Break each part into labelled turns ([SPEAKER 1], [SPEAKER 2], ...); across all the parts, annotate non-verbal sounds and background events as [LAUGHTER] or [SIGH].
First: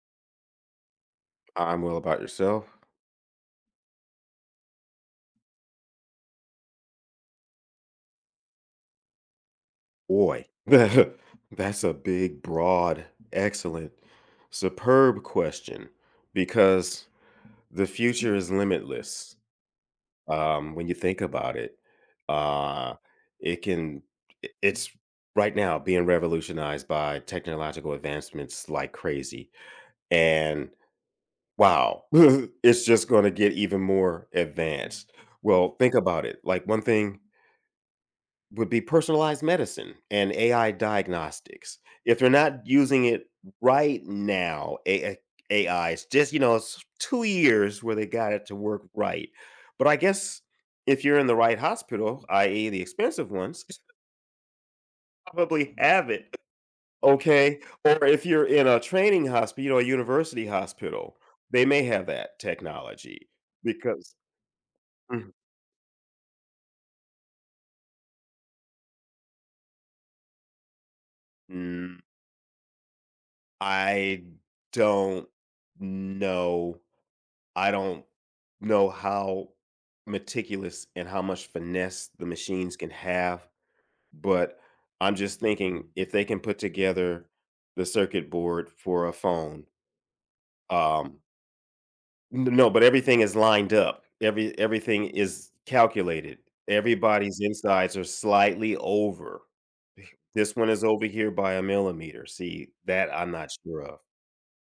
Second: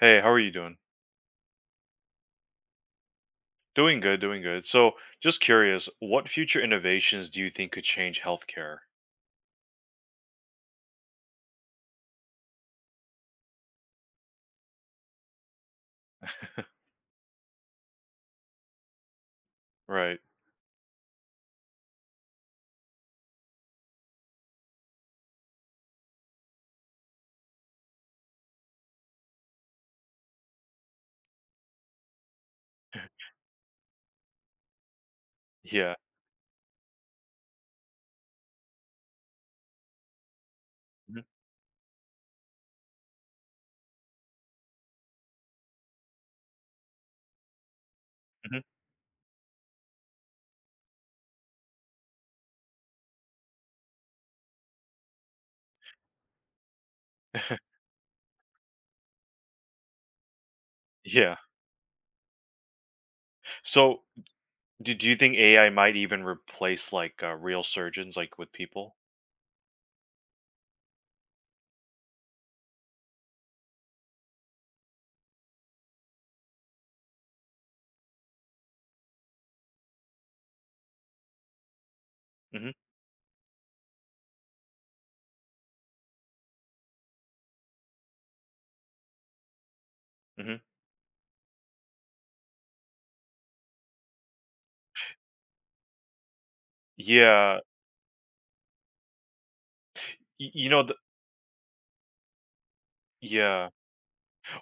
[SPEAKER 1] Hey, how are you doing?
[SPEAKER 2] I'm well. About yourself?
[SPEAKER 1] Doing good. So, just curious, what future innovations do you think could change healthcare?
[SPEAKER 2] Boy, [LAUGHS] that's a big, broad, excellent, superb question because the future is limitless.
[SPEAKER 1] Right.
[SPEAKER 2] When you think about it, uh, it can, it's right now being revolutionized by technological advancements like crazy. And wow, [LAUGHS] it's just going to get even more advanced. Well, think
[SPEAKER 1] Yeah.
[SPEAKER 2] about it. Like, one thing would be personalized medicine and AI
[SPEAKER 1] Mhm,
[SPEAKER 2] diagnostics. If they're not using it right now, AI, it's just, it's 2 years where they got it to
[SPEAKER 1] mhm.
[SPEAKER 2] work right. But I guess if you're in the right hospital, i.e., the expensive ones, [LAUGHS] probably have it. Okay.
[SPEAKER 1] [LAUGHS]
[SPEAKER 2] Or if you're in a training hospital, you know, a university hospital,
[SPEAKER 1] Yeah.
[SPEAKER 2] they may have that technology
[SPEAKER 1] So,
[SPEAKER 2] because
[SPEAKER 1] do you
[SPEAKER 2] Mhm.
[SPEAKER 1] think AI might even replace like real surgeons, like with people?
[SPEAKER 2] Mm, I don't know I don't know how meticulous and how much finesse the
[SPEAKER 1] Hmm.
[SPEAKER 2] machines can have, but I'm just thinking if they can put together the circuit board for a phone,
[SPEAKER 1] Hmm.
[SPEAKER 2] um, no, but everything is lined up. Everything is calculated. Everybody's
[SPEAKER 1] Yeah.
[SPEAKER 2] insides are slightly over. This
[SPEAKER 1] You
[SPEAKER 2] one
[SPEAKER 1] know,
[SPEAKER 2] is over here by a millimeter. See, that I'm not
[SPEAKER 1] yeah.
[SPEAKER 2] sure of.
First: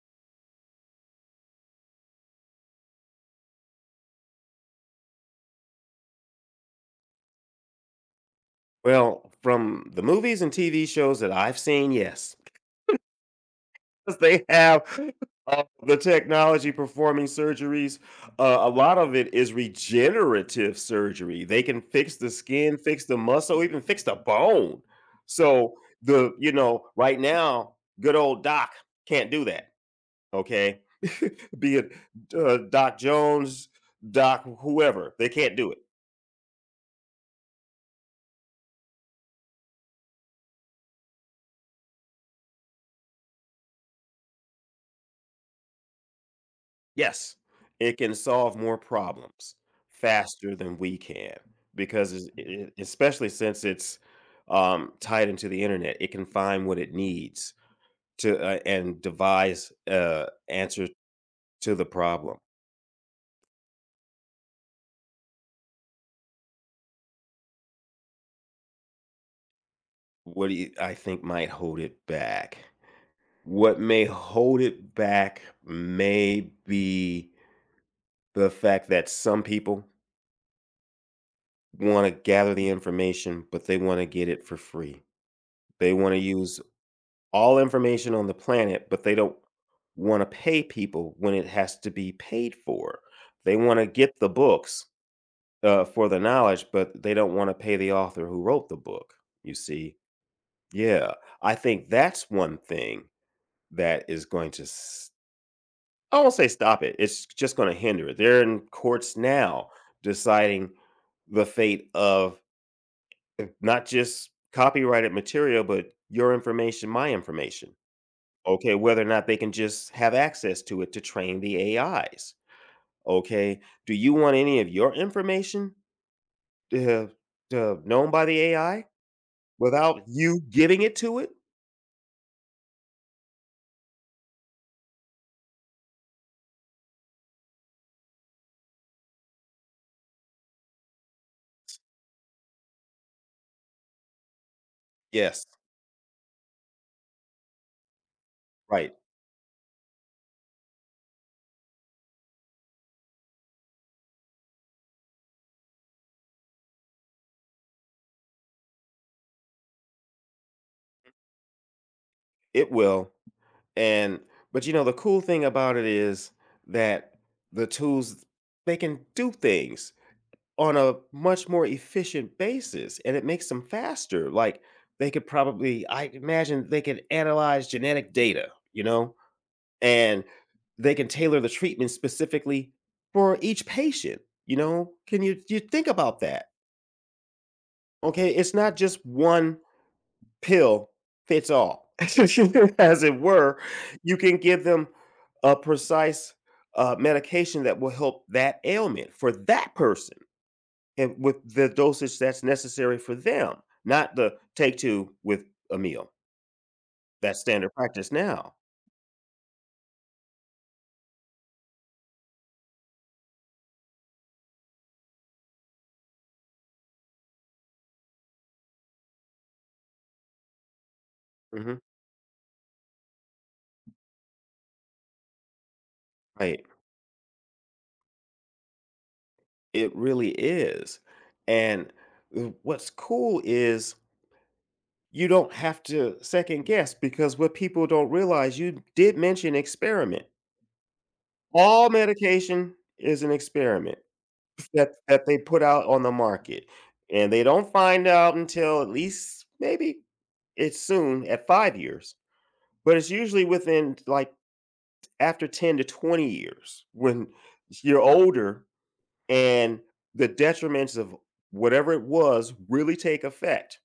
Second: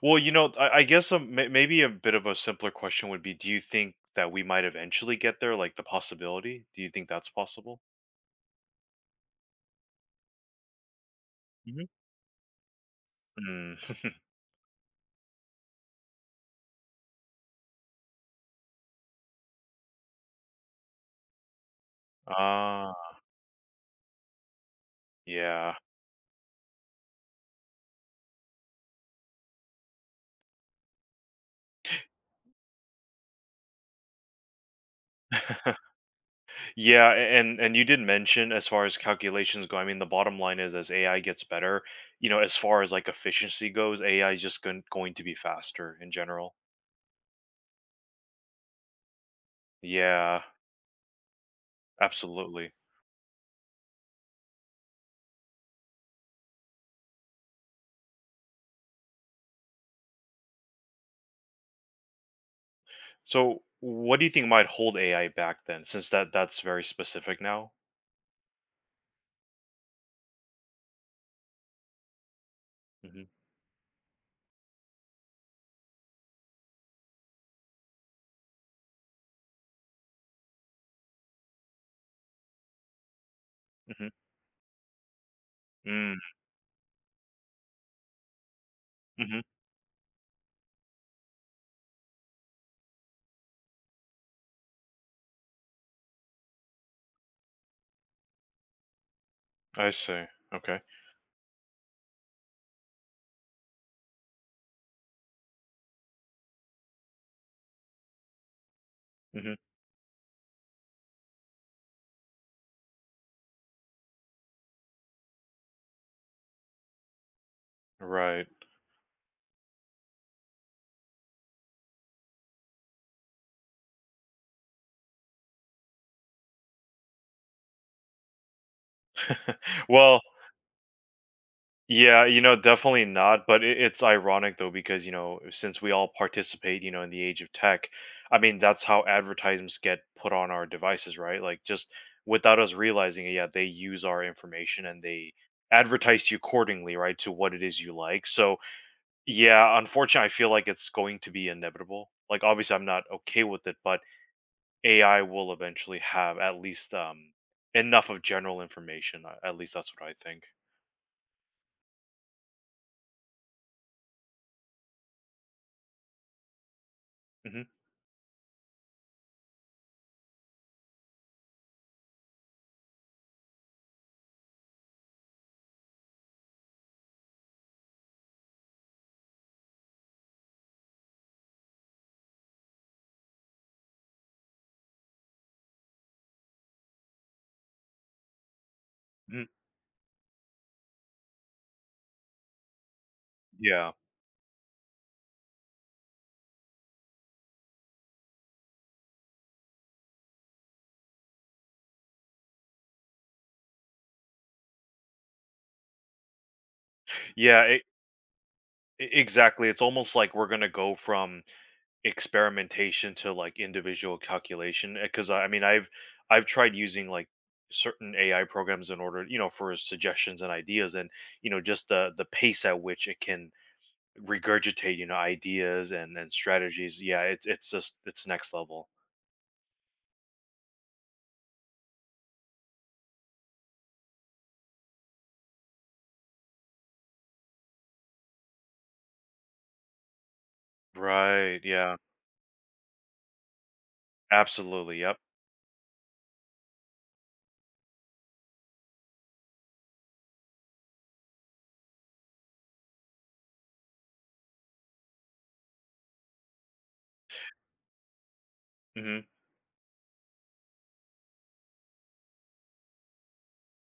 [SPEAKER 1] Well, you know, I guess maybe a bit of a simpler question would be, do you think that we might eventually get there? Like the possibility? Do you think that's possible?
[SPEAKER 2] Well, from the movies and TV shows that I've
[SPEAKER 1] Hmm.
[SPEAKER 2] seen, yes,
[SPEAKER 1] [LAUGHS]
[SPEAKER 2] because they have the technology performing surgeries. A lot of it is regenerative surgery. They can fix the skin,
[SPEAKER 1] Ah,
[SPEAKER 2] fix the muscle, even fix the bone.
[SPEAKER 1] yeah.
[SPEAKER 2] So the you know right now, good old Doc can't do that. Okay, be it Doc Jones, Doc whoever, they can't do it.
[SPEAKER 1] [LAUGHS] Yeah, and you did mention as far as calculations go. I mean, the bottom line is as AI gets better, you know, as far as like efficiency goes, AI is just going to be faster in general.
[SPEAKER 2] Yes, it can solve more problems
[SPEAKER 1] Yeah,
[SPEAKER 2] faster than we can because,
[SPEAKER 1] absolutely.
[SPEAKER 2] especially since it's tied into the internet, it can find what it needs to and devise answer to the problem.
[SPEAKER 1] So, what do you think might hold AI back then, since that's very specific now?
[SPEAKER 2] What do you, I think might hold it back?
[SPEAKER 1] Mm-hmm.
[SPEAKER 2] What may hold it back may be the fact that some people want to gather the information, but they want
[SPEAKER 1] Mm-hmm.
[SPEAKER 2] to get it for free. They want
[SPEAKER 1] Mm-hmm.
[SPEAKER 2] to use all information on the planet, but they don't
[SPEAKER 1] Mm-hmm.
[SPEAKER 2] want to pay people when it has to be paid for. They want to get the books for the knowledge, but they don't want to pay the author who wrote the book. You
[SPEAKER 1] I
[SPEAKER 2] see,
[SPEAKER 1] see. Okay.
[SPEAKER 2] yeah, I think that's one thing that is I won't say stop it. It's just going to hinder it. They're in courts
[SPEAKER 1] Mm-hmm.
[SPEAKER 2] now deciding the fate of not just copyrighted material, but your information, my information.
[SPEAKER 1] Right.
[SPEAKER 2] Okay, whether or not they can just have access to it to train the AIs. Okay, do you want any of your information to have, to have known by the AI
[SPEAKER 1] [LAUGHS]
[SPEAKER 2] without
[SPEAKER 1] Well,
[SPEAKER 2] you giving it to it?
[SPEAKER 1] yeah, you know, definitely not. But it's ironic though, because you know, since we all participate, you know, in the age of tech, I mean, that's how advertisements get put on our devices, right? Like just without us realizing it, yeah, they use our information and they
[SPEAKER 2] Yes,
[SPEAKER 1] advertise you accordingly, right, to what it is you like. So
[SPEAKER 2] right.
[SPEAKER 1] yeah, unfortunately, I feel like it's going to be inevitable. Like obviously, I'm not okay with it, but AI will eventually have at least enough of general information. At least that's what I think.
[SPEAKER 2] It will. And but you know the cool thing about it is that
[SPEAKER 1] Hmm.
[SPEAKER 2] the tools they can do things on a much more efficient basis and it makes them faster. Like they could probably I imagine they could analyze genetic data, you know, and they can tailor the treatment specifically for each patient. You know, can you think about that? Okay, it's not just
[SPEAKER 1] Hmm.
[SPEAKER 2] one pill fits all, [LAUGHS] as it were.
[SPEAKER 1] Yeah.
[SPEAKER 2] You can give them a precise medication that will help that ailment for that person, and with the dosage that's necessary for them, not the take two with a meal. That's standard
[SPEAKER 1] Yeah,
[SPEAKER 2] practice now.
[SPEAKER 1] Exactly. It's almost like we're gonna go from experimentation to like individual calculation. Because I mean, I've tried using like certain AI programs in order, you know, for suggestions and ideas, and you know,
[SPEAKER 2] Hmm.
[SPEAKER 1] just the pace at which it can regurgitate, you know, ideas and
[SPEAKER 2] Right.
[SPEAKER 1] strategies. Yeah, it's just it's next level.
[SPEAKER 2] It really is. And what's cool is you don't have to second guess because what people don't realize, you did mention experiment.
[SPEAKER 1] Right.
[SPEAKER 2] All
[SPEAKER 1] Yeah.
[SPEAKER 2] medication is an experiment
[SPEAKER 1] Absolutely. Yep.
[SPEAKER 2] that they put out on the market, and they don't find out until at least maybe it's soon at 5 years, but it's usually within, like, after 10 to 20 years when you're older
[SPEAKER 1] Hmm.
[SPEAKER 2] and the detriments of whatever it was really take effect.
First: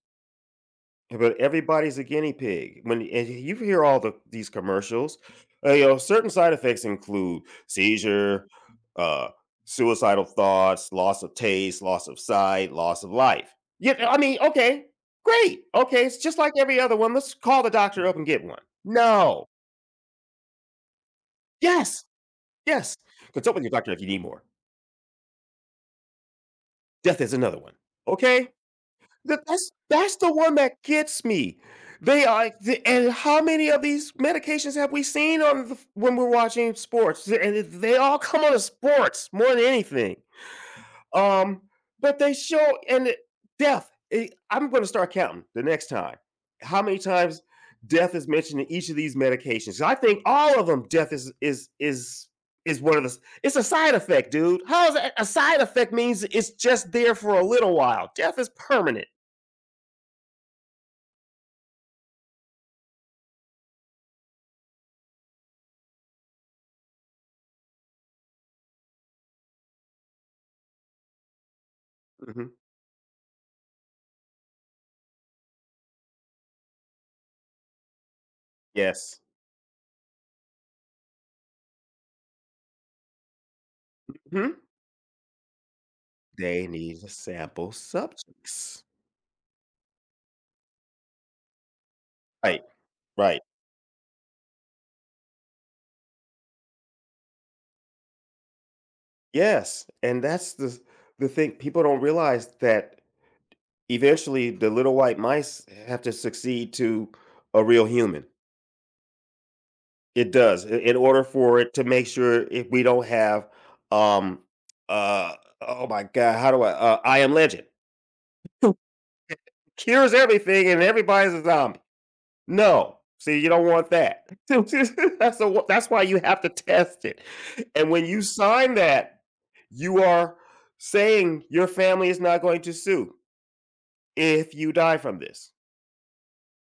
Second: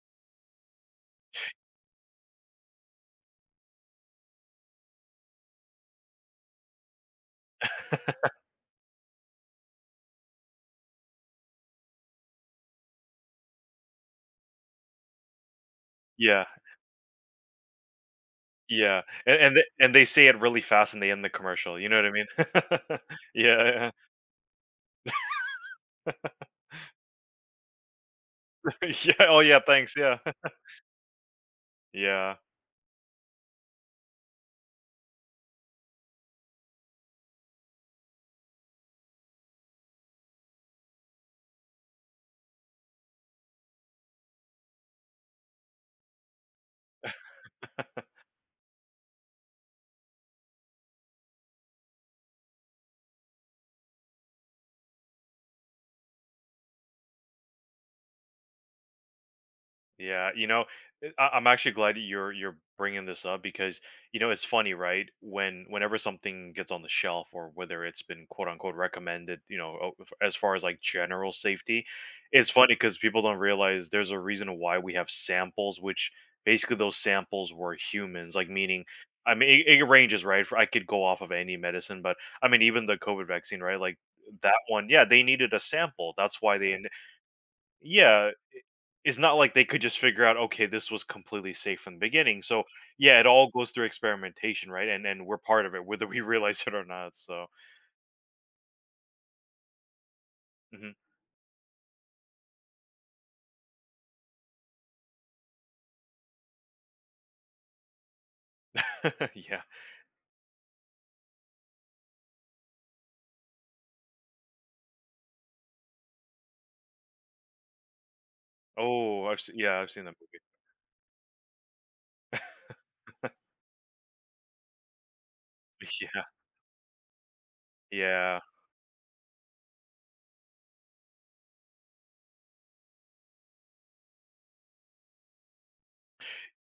[SPEAKER 2] But everybody's a guinea pig. When and you hear all the these commercials, you know certain side effects include seizure, uh, suicidal thoughts, loss of taste, loss of sight, loss of life. Yeah, I mean, okay, great, okay, it's just
[SPEAKER 1] Yeah.
[SPEAKER 2] like every other one. Let's call the doctor up and get one.
[SPEAKER 1] Yeah. And
[SPEAKER 2] No,
[SPEAKER 1] and they, and they say it really fast, and they end the commercial. You know what
[SPEAKER 2] yes,
[SPEAKER 1] I
[SPEAKER 2] yes,
[SPEAKER 1] mean? [LAUGHS]
[SPEAKER 2] consult with your
[SPEAKER 1] Yeah.
[SPEAKER 2] doctor if you need more.
[SPEAKER 1] Yeah.
[SPEAKER 2] Death is another one. Okay.
[SPEAKER 1] [LAUGHS] Yeah. Oh, yeah. Thanks.
[SPEAKER 2] That's
[SPEAKER 1] Yeah.
[SPEAKER 2] the
[SPEAKER 1] [LAUGHS]
[SPEAKER 2] one that gets me. They
[SPEAKER 1] Yeah.
[SPEAKER 2] are the and how many of these medications have we seen on the, when we're watching sports? And they all come on to sports more than anything. Um, but they show death. I'm going to start counting the next time. How many times death is mentioned in each of these medications? I think all of them. Death is is one of It's a side effect, dude. How is that a side effect? Means it's just there for a little while. Death is permanent.
[SPEAKER 1] Yeah. You know, I'm actually glad you're bringing this up because you know it's funny, right? When whenever something gets on the shelf or whether it's been quote unquote recommended, you know, as far as like general safety, it's
[SPEAKER 2] Mhm.
[SPEAKER 1] funny because people don't realize there's a reason why we have samples, which basically those samples were humans, like meaning.
[SPEAKER 2] Yes.
[SPEAKER 1] I mean, it ranges, right? For I could go off of any medicine, but I mean, even the COVID vaccine, right? Like that
[SPEAKER 2] Mhm.
[SPEAKER 1] one, yeah, they needed a sample. That's why
[SPEAKER 2] They
[SPEAKER 1] they
[SPEAKER 2] need to sample
[SPEAKER 1] yeah,
[SPEAKER 2] subjects.
[SPEAKER 1] it's not like they could just figure out, okay, this was completely safe from the beginning. So
[SPEAKER 2] Right,
[SPEAKER 1] yeah, it
[SPEAKER 2] right.
[SPEAKER 1] all goes through experimentation, right? And we're part of it, whether we [LAUGHS] realize it or not. So
[SPEAKER 2] Yes, and that's
[SPEAKER 1] mhm.
[SPEAKER 2] the thing, people don't realize that eventually the little white mice have to succeed to a real human.
[SPEAKER 1] [LAUGHS] Yeah.
[SPEAKER 2] It does. I in order for it to make sure if we don't have, um, uh, oh my god, how do I Am Legend. [LAUGHS]
[SPEAKER 1] Oh, yeah, I've seen
[SPEAKER 2] Cures
[SPEAKER 1] that movie.
[SPEAKER 2] everything and everybody's a zombie. No. See, you don't want that. [LAUGHS] That's
[SPEAKER 1] [LAUGHS]
[SPEAKER 2] why you
[SPEAKER 1] Yeah,
[SPEAKER 2] have to test it, and when you
[SPEAKER 1] yeah,
[SPEAKER 2] sign that, you are saying your family is not going to sue if you die from this.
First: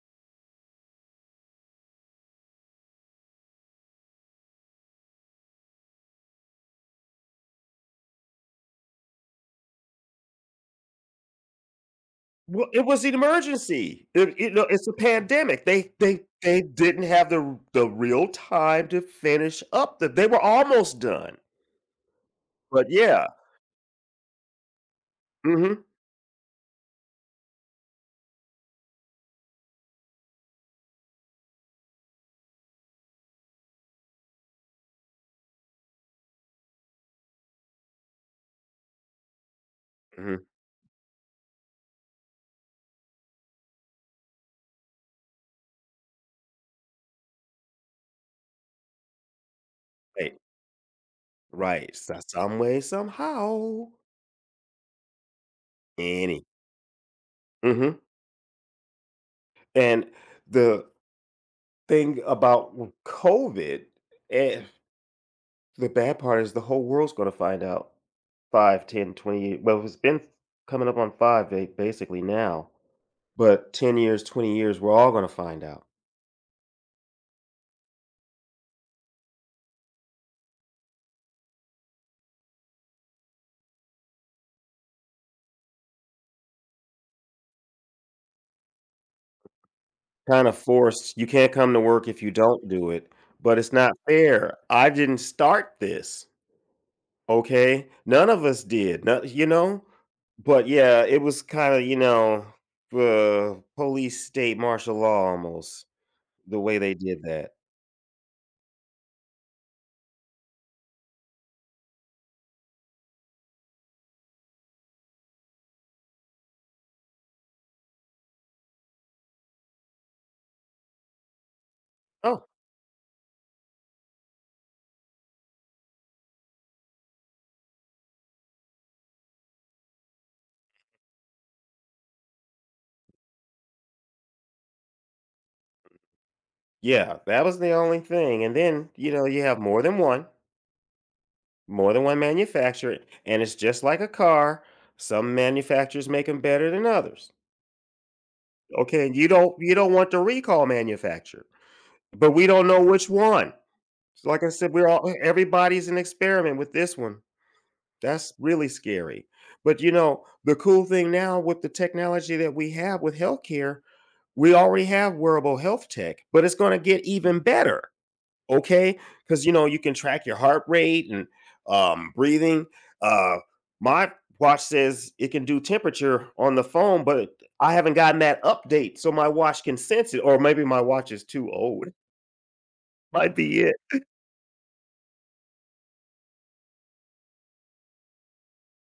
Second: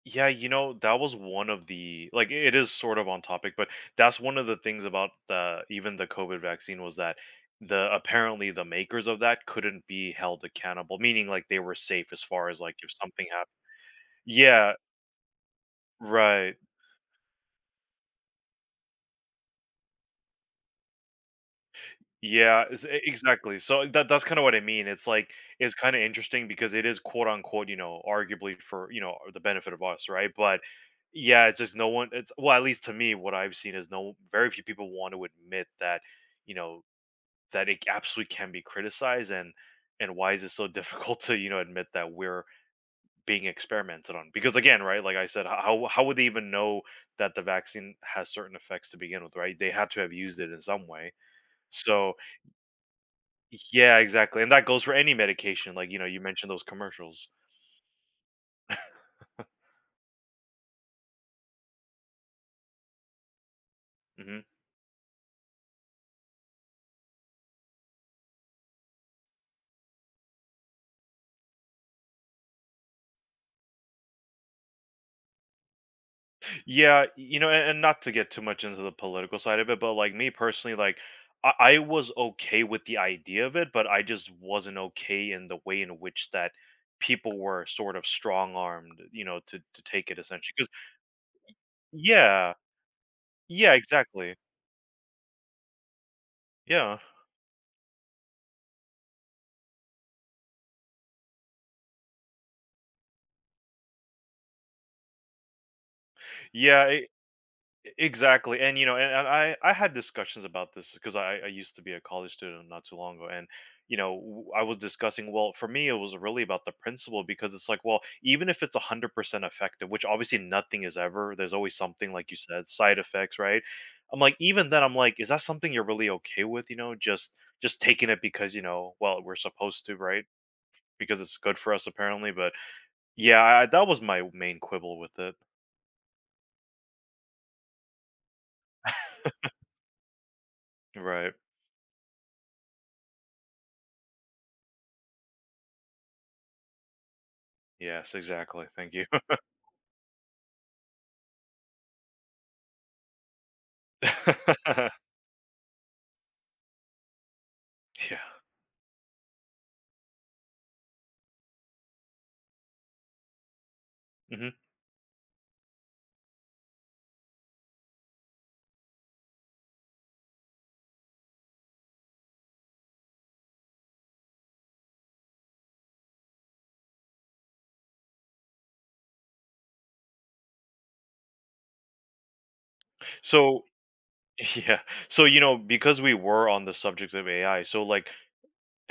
[SPEAKER 1] yeah. You know, that was one of the like it is sort of on topic, but that's one of the things about the even the COVID vaccine was that the apparently the makers of that couldn't be held accountable, meaning like they were safe as far as
[SPEAKER 2] Well,
[SPEAKER 1] like
[SPEAKER 2] it
[SPEAKER 1] if
[SPEAKER 2] was an
[SPEAKER 1] something happened.
[SPEAKER 2] emergency. It you know,
[SPEAKER 1] Yeah,
[SPEAKER 2] it's a pandemic.
[SPEAKER 1] right.
[SPEAKER 2] They didn't have the real time to finish up the they were almost done,
[SPEAKER 1] Yeah, it's
[SPEAKER 2] but
[SPEAKER 1] e
[SPEAKER 2] yeah.
[SPEAKER 1] exactly. So that's kinda what I mean. It's like it's
[SPEAKER 2] Mhm.
[SPEAKER 1] kinda interesting because it is quote unquote, you know, arguably for, you know, the benefit of us, right? But yeah, it's just no one it's well, at least to me, what I've seen is no very few people want to admit that, you know, that it absolutely can be criticized and why is
[SPEAKER 2] Mhm.
[SPEAKER 1] it so [LAUGHS] difficult to, you know, admit that we're being experimented on? Because again, right, like I said, h how would they even know that the vaccine has certain effects to begin with, right? They had to have
[SPEAKER 2] Right.
[SPEAKER 1] used it in some way.
[SPEAKER 2] Right.
[SPEAKER 1] So
[SPEAKER 2] So some way, somehow.
[SPEAKER 1] yeah, exactly, and that goes for any medication, like, you know, you
[SPEAKER 2] Any.
[SPEAKER 1] mentioned those commercials.
[SPEAKER 2] Mhm. And the thing about COVID,
[SPEAKER 1] Mhm.
[SPEAKER 2] and the bad part is the whole world's going to find out. Five, ten, 20 years. Well, it's been coming up on five basically now, but 10 years, 20 years, we're all going to find out.
[SPEAKER 1] Yeah, you know, and not to get too much into the political side of it, but, like, me personally, like, I was okay with the idea of it, but I just wasn't okay in the way in which that people were sort of strong-armed, you know, to take it
[SPEAKER 2] Kind
[SPEAKER 1] essentially.
[SPEAKER 2] of
[SPEAKER 1] Because
[SPEAKER 2] forced. You can't come to work if you
[SPEAKER 1] yeah.
[SPEAKER 2] don't do it, but it's
[SPEAKER 1] Yeah,
[SPEAKER 2] not
[SPEAKER 1] exactly.
[SPEAKER 2] fair. I didn't start this.
[SPEAKER 1] Yeah.
[SPEAKER 2] Okay. None of us did. No, you know? But yeah, it was kind of, you know, police state martial law almost the way they
[SPEAKER 1] Yeah,
[SPEAKER 2] did that.
[SPEAKER 1] Exactly, and you know, and I had discussions about this because I used to be a college student not too long ago, and you know I was discussing. Well, for me, it was really about the principle because it's like, well, even if it's 100% effective, which obviously nothing is ever. There's always something, like you
[SPEAKER 2] Oh,
[SPEAKER 1] said, side effects, right? I'm like, even then, I'm like, is that something you're really okay with? You know, just taking it because you know, well, we're supposed to, right? Because it's good for us apparently. But yeah, that was my main quibble with it.
[SPEAKER 2] yeah, that was the only thing, and then, you know, you have
[SPEAKER 1] Right.
[SPEAKER 2] more than one manufacturer, and it's just like a car, some manufacturers make them better than others,
[SPEAKER 1] Yes. Exactly. Thank you.
[SPEAKER 2] okay, and you don't want the recall manufacturer, but we don't know which one. So, like I said, we're
[SPEAKER 1] [LAUGHS]
[SPEAKER 2] all everybody's an experiment with this one.
[SPEAKER 1] Yeah.
[SPEAKER 2] That's really scary, but, you know, the cool thing now with the technology that we have with healthcare,
[SPEAKER 1] Mhm.
[SPEAKER 2] we already have wearable health tech, but it's gonna get even better. Okay, because you know you can track your heart rate and breathing. uh, my watch says it can do temperature on the phone, but I haven't gotten that update, so my watch can sense it, or maybe my watch is too old. [LAUGHS] Might be
[SPEAKER 1] So
[SPEAKER 2] it.
[SPEAKER 1] [LAUGHS] yeah. So, you know, because we were on the subject of AI, so like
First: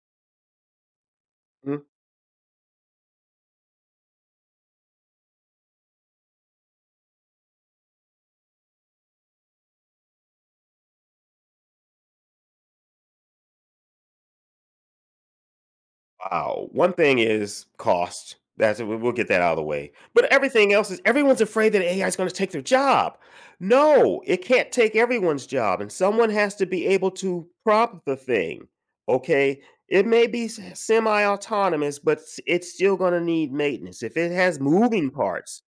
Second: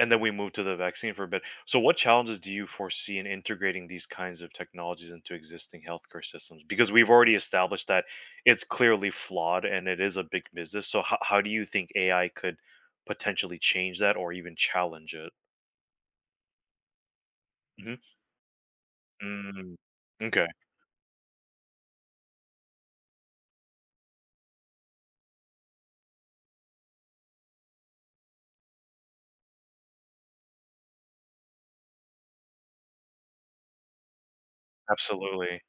[SPEAKER 1] and then we moved to the vaccine for a bit. So
[SPEAKER 2] Mm.
[SPEAKER 1] what challenges do you foresee in integrating these kinds of technologies into existing healthcare systems? Because we've already established that it's clearly flawed and it is a big business. So how do you think AI could potentially change that or even challenge it?
[SPEAKER 2] Wow. One thing is
[SPEAKER 1] Hmm.
[SPEAKER 2] cost. That's we'll get that out of the
[SPEAKER 1] Mm,
[SPEAKER 2] way. But
[SPEAKER 1] okay.
[SPEAKER 2] everything else is everyone's afraid that AI is going to take their job. No, it can't take everyone's job, and someone has to be able to prop the thing. Okay, it may be semi-autonomous, but it's still going to need maintenance. If it has moving
[SPEAKER 1] Absolutely.
[SPEAKER 2] parts,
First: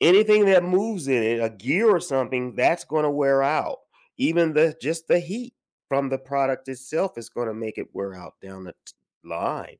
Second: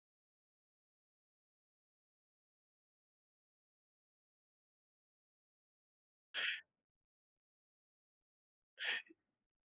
[SPEAKER 2] anything that moves in it, a gear or something, that's going to wear out. Even the Just the heat from the product itself is going to make it wear out down line.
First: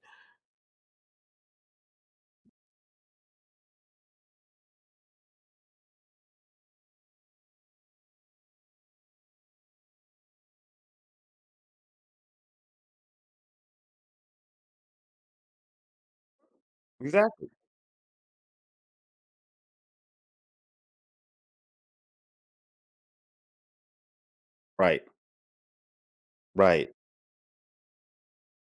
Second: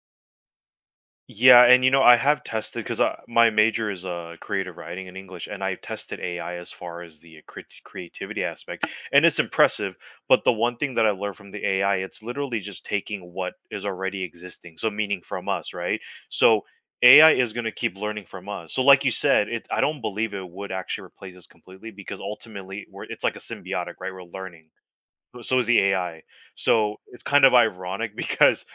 [SPEAKER 1] Yeah, and you know, I have tested because my major is creative writing in English, and I've tested AI as far as the creativity aspect, and it's impressive. But the one thing that I learned from the AI, it's literally just taking what is already existing, so meaning from us, right? So AI
[SPEAKER 2] Exactly.
[SPEAKER 1] is going to keep learning from us. So, like you said, it I don't believe it would actually replace us completely because ultimately, we're it's like a symbiotic, right? We're learning.
[SPEAKER 2] Right,
[SPEAKER 1] So so is the AI.
[SPEAKER 2] right,
[SPEAKER 1] So it's kind of ironic [LAUGHS] because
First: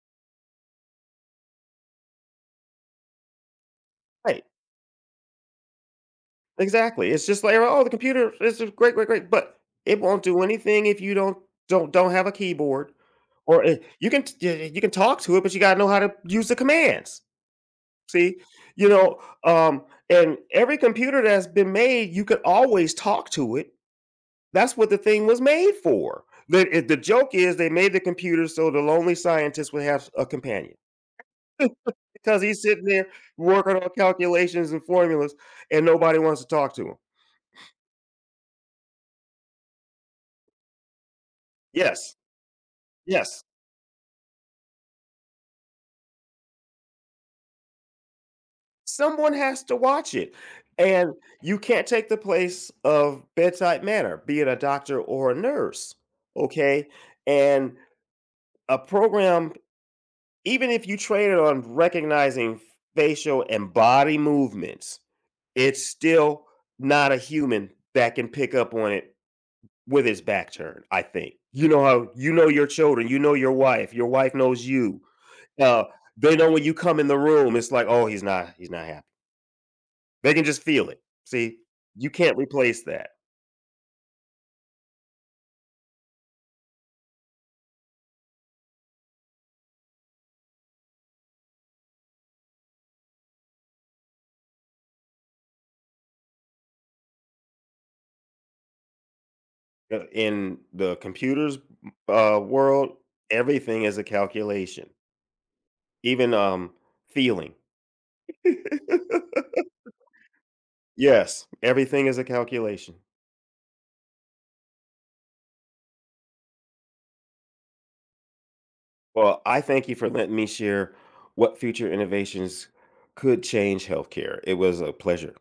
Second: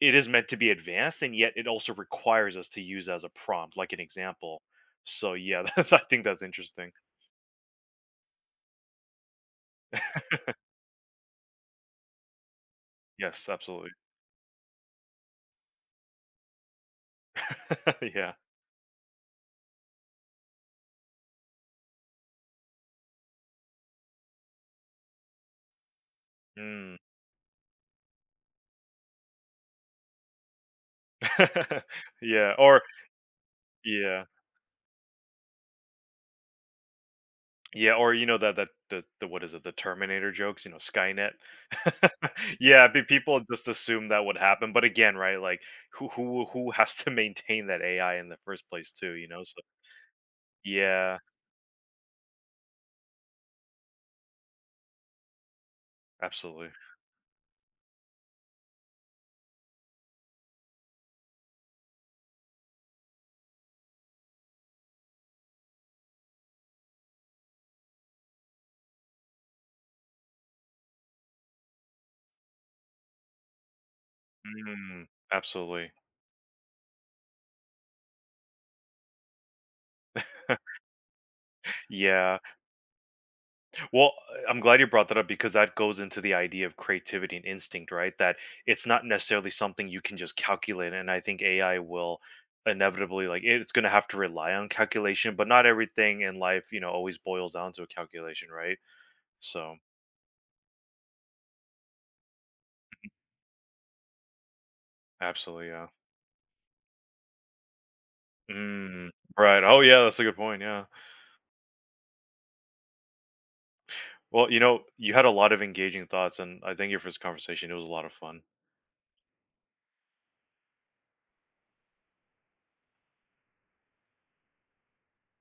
[SPEAKER 1] it is meant to be advanced and yet it also requires us to use as a prompt like an
[SPEAKER 2] right.
[SPEAKER 1] example. So yeah, [LAUGHS] I think that's interesting.
[SPEAKER 2] Exactly. It's just like, "Oh, the computer is great, great, great," but it won't do anything if you don't have a keyboard
[SPEAKER 1] Yes,
[SPEAKER 2] or I
[SPEAKER 1] absolutely.
[SPEAKER 2] you can talk to it, but you gotta know how to use the commands.
[SPEAKER 1] [LAUGHS] Yeah.
[SPEAKER 2] See? You know, and every computer that's been made, you could always talk to it. That's what the thing was made for.
[SPEAKER 1] Mm.
[SPEAKER 2] The joke is they made the computer so the lonely scientist would have a companion
[SPEAKER 1] [LAUGHS]
[SPEAKER 2] because
[SPEAKER 1] Yeah
[SPEAKER 2] he's
[SPEAKER 1] or
[SPEAKER 2] sitting there working on
[SPEAKER 1] yeah.
[SPEAKER 2] calculations and formulas, and nobody wants to talk to him.
[SPEAKER 1] Yeah or you know that the what is it, the Terminator jokes, you know, Skynet.
[SPEAKER 2] Yes,
[SPEAKER 1] [LAUGHS] Yeah, people
[SPEAKER 2] yes.
[SPEAKER 1] just assume that would happen. But again, right, like who has to [LAUGHS] maintain that AI in the first place too, you
[SPEAKER 2] Someone
[SPEAKER 1] know? So
[SPEAKER 2] has to watch it. And
[SPEAKER 1] yeah,
[SPEAKER 2] you can't take the place of bedside manner, be it a doctor or a nurse.
[SPEAKER 1] absolutely.
[SPEAKER 2] Okay. And a program, even if you train it on recognizing facial and body movements, it's still not a human that can pick up on it with his back turned, I think. You know how you know your children, you know your wife knows you.
[SPEAKER 1] Mm,
[SPEAKER 2] Uh,
[SPEAKER 1] absolutely.
[SPEAKER 2] they know when you come in the room, it's like, oh, he's not happy. They can just feel it. See, you can't
[SPEAKER 1] Yeah.
[SPEAKER 2] replace that.
[SPEAKER 1] Well, I'm glad you brought that up because that goes into the idea of creativity and instinct, right? That it's not necessarily something you can just calculate. And I think AI will inevitably, like, it's going to have to rely on calculation, but not everything in life, you know, always boils down to a calculation, right? So,
[SPEAKER 2] In the computers world, everything is a calculation,
[SPEAKER 1] absolutely, yeah.
[SPEAKER 2] even feeling.
[SPEAKER 1] Mm,
[SPEAKER 2] [LAUGHS]
[SPEAKER 1] right. Oh, yeah, that's a good point. Yeah.
[SPEAKER 2] Yes, everything is a calculation.
[SPEAKER 1] Well, you know, you had a lot of engaging thoughts, and I thank you for this conversation. It was a lot of fun.
[SPEAKER 2] Well, I thank you for letting me share what future innovations could change healthcare. It was a pleasure.